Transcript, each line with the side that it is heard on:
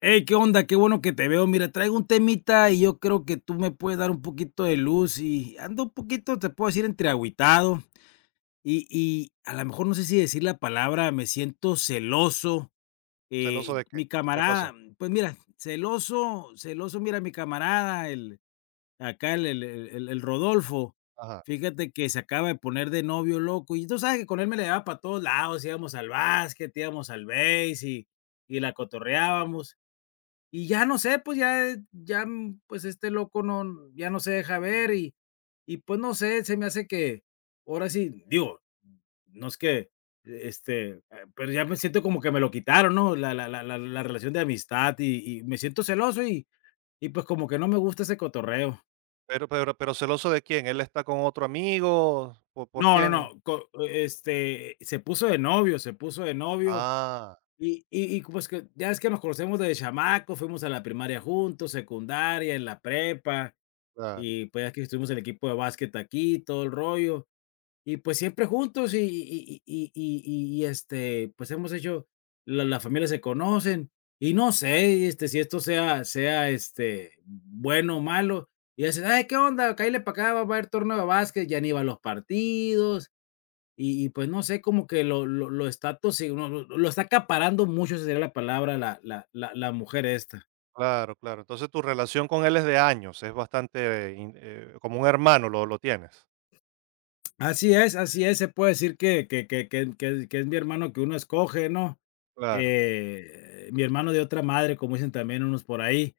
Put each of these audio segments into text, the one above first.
left: Hey, ¿qué onda? Qué bueno que te veo. Mira, traigo un temita y yo creo que tú me puedes dar un poquito de luz y ando un poquito, te puedo decir, entre agüitado y a lo mejor no sé si decir la palabra, me siento celoso.
right: ¿Celoso de qué?
left: Mi
right: ¿Qué pasó?
left: camarada, pues mira, celoso, celoso, mira, mi camarada, el, acá el Rodolfo,
right: Ajá.
left: fíjate que se acaba de poner de novio loco y tú sabes que con él me le daba para todos lados, íbamos al básquet, íbamos al base y la cotorreábamos y ya no sé, pues ya ya, pues, este loco no ya no se deja ver y, pues, no sé, se me hace que ahora sí, digo, no es que, e, este, eh, pero ya me siento como que me lo quitaron, ¿no? La relación de amistad y me siento celoso y, pues, como que no me gusta ese cotorreo.
right: Pero, ¿celoso de quién? ¿Él está con otro amigo? ¿Por
left: No, no,
right: quién?
left: no, se puso de novio, se puso de novio
right: Ah,
left: y, pues, que ya es que nos conocemos desde chamacos, fuimos a la primaria juntos, secundaria, en la prepa.
right: claro,
left: Y pues aquí estuvimos el equipo de básquet aquí, todo el rollo, y pues siempre juntos y, pues hemos hecho la las familias se conocen y no sé, si esto sea, bueno o malo, y dices: "Ay, ¿qué onda? Cáele para acá, va a haber torneo de básquet", ya ni va a los partidos, y pues no sé, como que lo está atosiga lo está acaparando mucho, esa sería la palabra, la mujer esta.
right: claro, claro. Entonces, tu relación con él es de años, es bastante in como un hermano lo tienes.
left: Así es, se puede decir que es mi hermano que uno escoge, ¿no?
right: Claro,
left: Mi hermano de otra madre, como dicen también unos por ahí.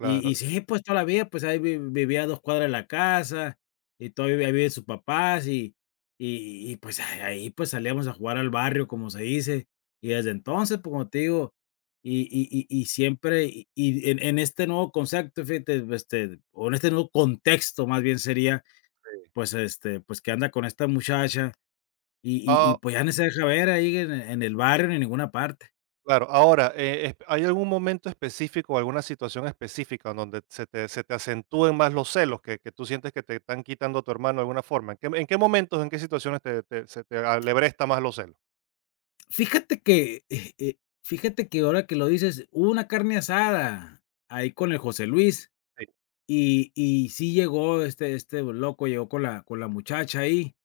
left: Y sí, pues, toda la vida, pues, ahí vi vivía a 2 cuadras de la casa, y todavía ahí sus papás, y, pues, ahí, pues, salíamos a jugar al barrio, como se dice. Y desde entonces, pues, como te digo, siempre y en este nuevo concepto, fíjate, o en este nuevo contexto, más bien sería, pues, pues, que anda con esta muchacha y,
right: Ah,
left: pues, ya no se deja ver ahí en el barrio ni en ninguna parte.
right: claro. Ahora, esp ¿hay algún momento específico o alguna situación específica en donde se te acentúen más los celos que tú sientes que te están quitando a tu hermano de alguna forma? ¿En qué momentos, en qué situaciones te te se te alebresta más los celos?
left: Fíjate que, eh eh, fíjate que ahora que lo dices, hubo una carne asada ahí con el José Luis
right: Sí.
left: y sí llegó este loco, llegó con la muchacha ahí,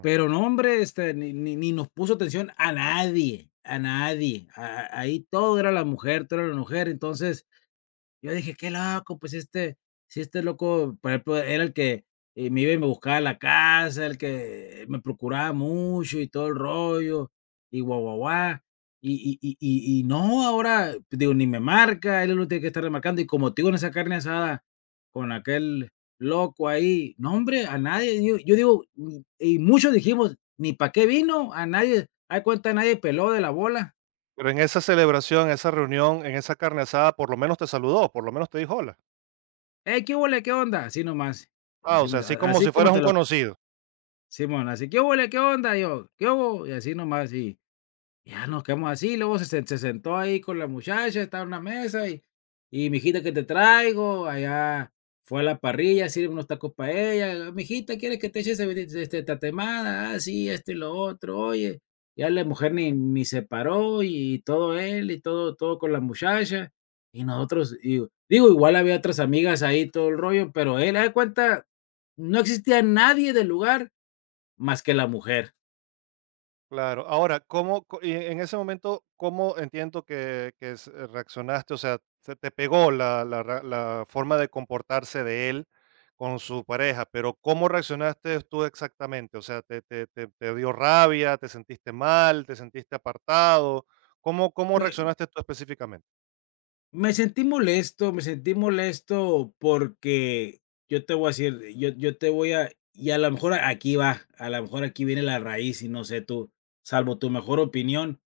left: pero no, hombre, ni nos puso atención a nadie, a nadie. A Ahí todo era la mujer, todo era la mujer. Entonces, yo dije: "Qué loco", pues, si este loco, por ejemplo, era el que, me iba y me buscaba a la casa, el que me procuraba mucho y todo el rollo, y guau, guau, guá. No, ahora, pues, digo, ni me marca, él es el que tiene que estar remarcando y como te digo, en esa carne asada con aquel loco ahí, no, hombre, a nadie, yo digo, y muchos dijimos: "Ni para qué vino", a nadie, haz cuenta, nadie peló de la bola.
right: Pero en esa celebración, en esa reunión, en esa carne asada, por lo menos te saludó, por lo menos te dijo hola.
left: "Hey, qué húbole, qué onda", así nomás,
right: Ah,
left: así,
right: o sea, así como
left: así
right: si
left: como
right: fueras
left: te
right: un
left: lo
right: conocido.
left: Simón, así: "¿Qué huele, ¿Qué onda?", y yo: "¿Qué hubo?", y así nomás, y ya
right: Y
left: nos quedamos así, luego se sentó ahí con la muchacha, estaba en una mesa y: "Mijita, ¿qué te traigo?". Allá fue a la parrilla, sirve unos tacos para ella: "Mijita, ¿quieres que te eche cebadit este, tatemada?". "Ah, sí, esto y lo otro". Oye, ya la mujer ni se paró y todo él y todo con la muchacha, y nosotros digo, igual había otras amigas ahí, todo el rollo, pero él, haz de cuenta, no existía nadie del lugar más que la mujer.
right: claro, ahora, y en ese momento, ¿cómo entiendo que, reaccionaste? O sea, se te pegó la forma de comportarse de él con su pareja, pero ¿cómo reaccionaste tú exactamente? O sea, te dio rabia? ¿Te sentiste mal? ¿Te sentiste apartado? ¿Cómo
left: Me
right: reaccionaste tú específicamente?
left: Me sentí molesto, me sentí molesto porque yo te voy a decir, yo te voy a y a lo mejor aquí va, a lo mejor aquí viene la raíz y no sé tú, salvo tu mejor opinión.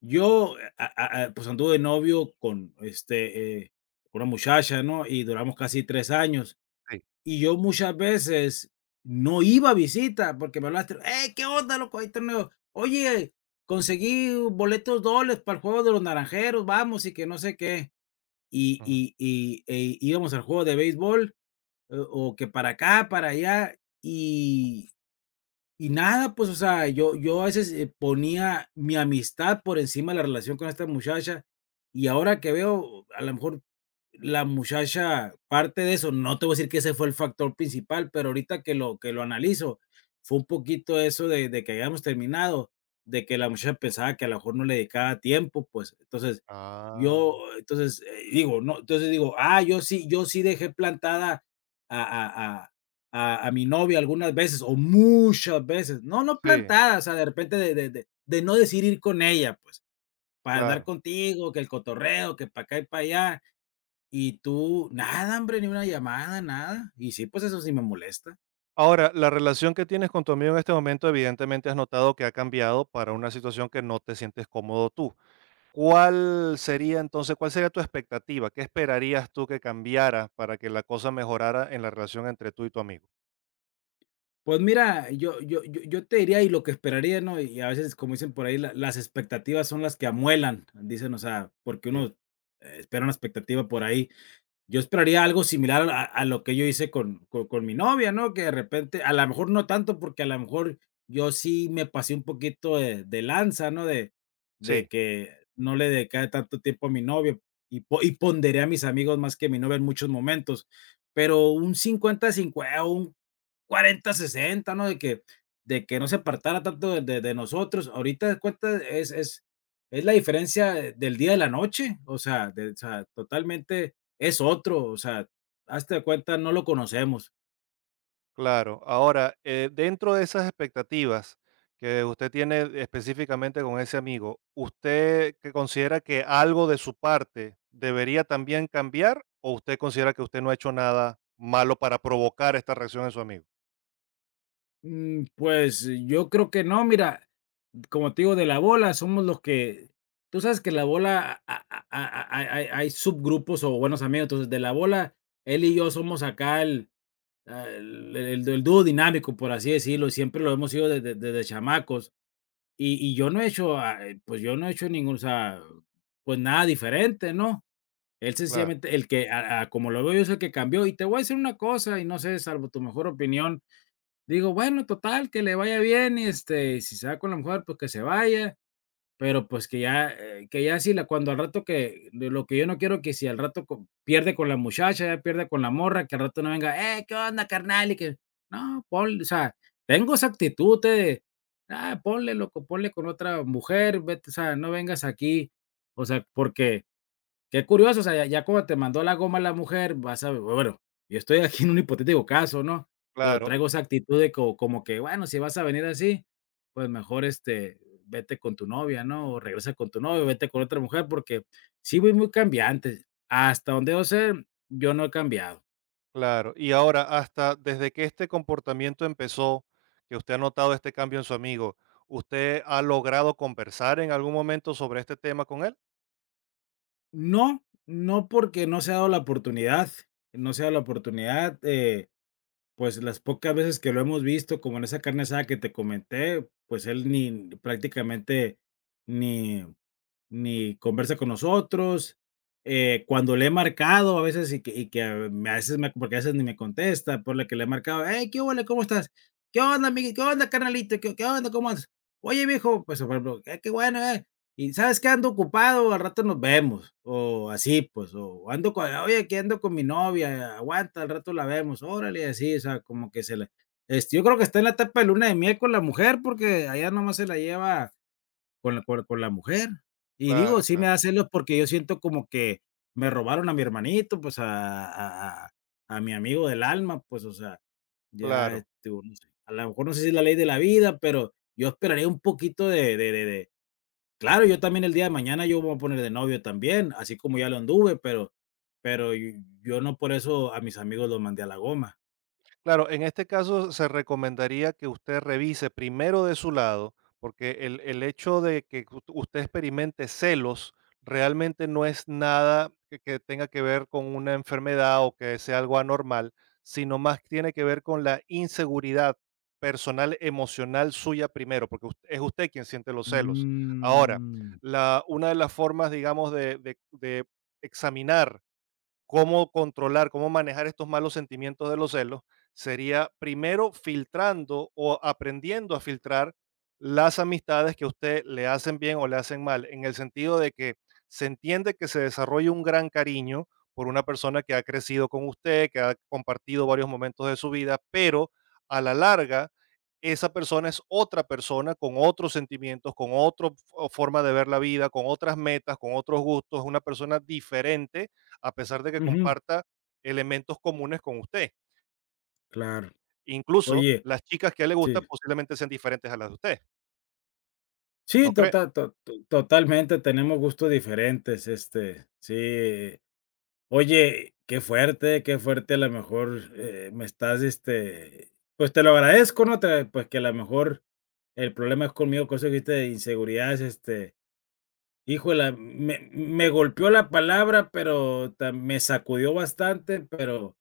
left: Yo, a pues, anduve de novio con, una muchacha, ¿no? Y duramos casi 3 años.
right: Sí.
left: Y yo muchas veces no iba a visita porque me hablaste, ¿qué onda, loco? Hay torneo. Oye, conseguí boletos dobles para el juego de los naranjeros, vamos, y que no sé qué.
right: Ujú.
left: Íbamos al juego de béisbol, o que para acá, para allá, y, y nada, pues, o sea, yo a veces ponía mi amistad por encima de la relación con esta muchacha, y ahora que veo, a lo mejor la muchacha, parte de eso, no te voy a decir que ese fue el factor principal, pero ahorita que lo analizo, fue un poquito eso de que habíamos terminado, de que la muchacha pensaba que a lo mejor no le dedicaba tiempo, pues, entonces, yo,
right: Ah,
left: entonces, digo, no, entonces digo: "Ah, yo sí yo sí dejé plantada a a a a mi novia algunas veces, o muchas veces". No, no
right: sí,
left: plantada, o sea, de repente de no decidir ir con ella, pues, para andar
right: claro.
left: contigo, que el cotorreo, que para acá y para allá. Y tú, nada, hombre, ni una llamada, nada. Y sí, pues eso sí me molesta.
right: Ahora, la relación que tienes con tu amigo en este momento, evidentemente has notado que ha cambiado para una situación que no te sientes cómodo tú. ¿Cuál sería entonces, cuál sería tu expectativa? ¿Qué esperarías tú que cambiara para que la cosa mejorara en la relación entre tú y tu amigo?
left: Pues mira, yo te diría y lo que esperaría, ¿no? Y a veces, como dicen por ahí, la las expectativas son las que amuelan, dicen, o sea, porque uno
right: Sí.
left: espera una expectativa por ahí. Yo esperaría algo similar a lo que yo hice con mi novia, ¿no? Que de repente, a lo mejor no tanto, porque a lo mejor yo sí me pasé un poquito de lanza, ¿no? De
right: Sí.
left: que no le dedicaba tanto tiempo a mi novio y ponderé a mis amigos más que a mi novia en muchos momentos, pero un cincuenta-cincuenta 50 un 40 60, ¿no? De que no se apartara tanto de nosotros. Ahorita de cuenta es la diferencia del día de la noche, o sea, de o sea, totalmente es otro, o sea, hazte de cuenta, no lo conocemos.
right: Claro. Ahora, dentro de esas expectativas que usted tiene específicamente con ese amigo, ¿usted que considera que algo de su parte debería también cambiar o usted considera que usted no ha hecho nada malo para provocar esta reacción en su amigo?
left: Pues, yo creo que no, mira, como te digo, de la bola somos los que tú sabes que la bola a hay subgrupos o buenos amigos, entonces, de la bola, él y yo somos acá el el dúo dinámico, por así decirlo, y siempre lo hemos sido desde chamacos, y yo no he hecho, pues, yo no he hecho ningún, o sea, pues, nada diferente, ¿no? Él
right: Claro,
left: sencillamente, el que, a como lo veo yo, es el que cambió. Y te voy a decir una cosa, y no sé, salvo tu mejor opinión, digo, bueno, total, que le vaya bien, y si se va con la mujer, pues que se vaya, pero pues que ya si la cuando al rato que de lo que yo no quiero que si al rato co pierde con la muchacha, ya pierde con la morra, que al rato no venga: ¿qué onda, carnal?", y que no, ponle, o sea, tengo esa actitud de: "Ah, ponle, loco, ponle con otra mujer, vete", o sea, no vengas aquí, o sea, porque qué curioso, o sea, ya, ya como te mandó la goma la mujer, vas a ver, bueno, yo estoy aquí en un hipotético caso, ¿no? Pero
right: claro, y-
left: traigo esa actitud de co como que, bueno, si vas a venir así, pues mejor, vete con tu novia, ¿no? O regresa con tu novio, vete con otra mujer, porque sí voy muy cambiante. Hasta donde yo sé, yo no he cambiado.
right: claro. Y ahora, hasta desde que este comportamiento empezó, que usted ha notado este cambio en su amigo, ¿usted ha logrado conversar en algún momento sobre este tema con él?
left: No, no porque no se ha dado la oportunidad, no se ha dado la oportunidad, pues, las pocas veces que lo hemos visto, como en esa carne asada que te comenté, pues, él ni prácticamente ni ni conversa con nosotros. Cuando le he marcado a veces y que a a veces me, porque a veces ni me contesta, por la que le he marcado, hey, ¿qué huele? ¿Cómo estás? ¿Qué onda, Miguel? ¿Qué onda, carnalito? ¿Qué, qué onda? ¿Cómo andas? Oye, viejo, pues, por ejemplo, qué bueno, eh. Y sabes que ando ocupado, al rato nos vemos, o así, pues, o ando con, oye, que ando con mi novia, aguanta, al rato la vemos, órale, así, o sea, como que se la, yo creo que está en la etapa de luna de miel con la mujer, porque allá nomás se la lleva con la con la mujer. Y digo,
right: Claro,
left: sí me
right: claro,
left: da celos porque yo siento como que me robaron a mi hermanito, pues, a mi amigo del alma, pues, o sea, ya,
right: claro.
left: uno sí a lo mejor no sé si es la ley de la vida, pero yo esperaría un poquito de de. Claro, yo también el día de mañana yo me voy a poner de novio también, así como ya lo anduve, pero y yo no por eso a mis amigos los mandé a la goma.
right: Claro, en este caso se recomendaría que usted revise primero de su lado, porque el hecho de que usted experimente celos realmente no es nada que tenga que ver con una enfermedad o que sea algo anormal, sino más tiene que ver con la inseguridad personal, emocional suya primero, porque es usted quien siente los celos. Ahora,
left: Mm.
right: la, una de las formas, digamos, de examinar cómo controlar, cómo manejar estos malos sentimientos de los celos, sería primero filtrando o aprendiendo a filtrar las amistades que a usted le hacen bien o le hacen mal, en el sentido de que se entiende que se desarrolla un gran cariño por una persona que ha crecido con usted, que ha compartido varios momentos de su vida, pero a la larga esa persona es otra persona con otros sentimientos, con otra forma de ver la vida, con otras metas, con otros gustos, es una persona diferente a pesar de que
left: Ujú,
right: comparta elementos comunes con usted.
left: claro.
right: Incluso
left: Oye,
right: las chicas que a él le gustan
left: sí.
right: posiblemente sean diferentes a las de usted,
left: Sí,
right: ¿no cree?
left: totalmente, tenemos gustos diferentes, sí. Oye, qué fuerte, a lo mejor, me estás, pues, te lo agradezco, ¿no? Te pues, que a lo mejor el problema es conmigo, cosa que dijiste de inseguridades, híjola, me golpeó la palabra, pero ta me sacudió bastante,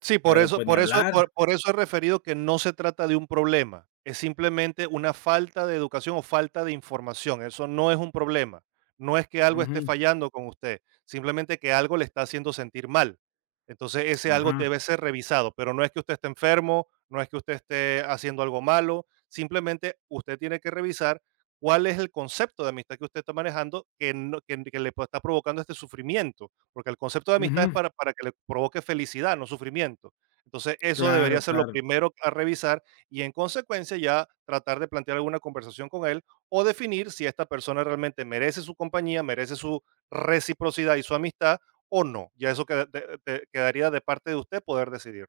right: Sí, por
left: pero,
right: eso
left: pues, ni
right: por eso
left: hablar.
right: por por eso he referido que no se trata de un problema, es simplemente una falta de educación o falta de información, eso no es un problema. No es que algo
left: Ujú,
right: esté fallando con usted, simplemente que algo le está haciendo sentir mal. Entonces, ese algo
left: ajá,
right: debe ser revisado, pero no es que usted esté enfermo, no es que usted esté haciendo algo malo, simplemente usted tiene que revisar cuál es el concepto de amistad que usted está manejando que no que que le está provocando este sufrimiento. Porque el concepto de amistad es
left: ujú,
right: para que le provoque felicidad, no sufrimiento. Entonces, eso debería
left: claro,
right: ser lo
left: claro.
right: primero a revisar y en consecuencia ya tratar de plantear alguna conversación con él o definir si esta persona realmente merece su compañía, merece su reciprocidad y su amistad o no. Ya eso quedaría de parte de usted poder decidir.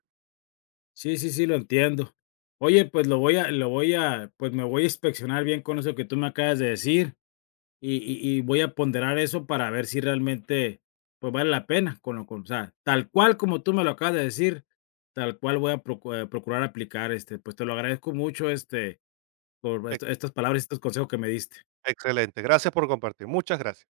left: Sí, sí, sí, lo entiendo. Oye, pues lo voy a pues me voy a inspeccionar bien con eso que tú me acabas de decir y voy a ponderar eso para ver si realmente, pues, vale la pena con lo con o sea, tal cual como tú me lo acabas de decir, tal cual voy a procurar aplicar, pues, te lo agradezco mucho, por
right: Ex-
left: estas palabras y estos consejos que me diste.
right: Excelente. Gracias por compartir. Muchas gracias.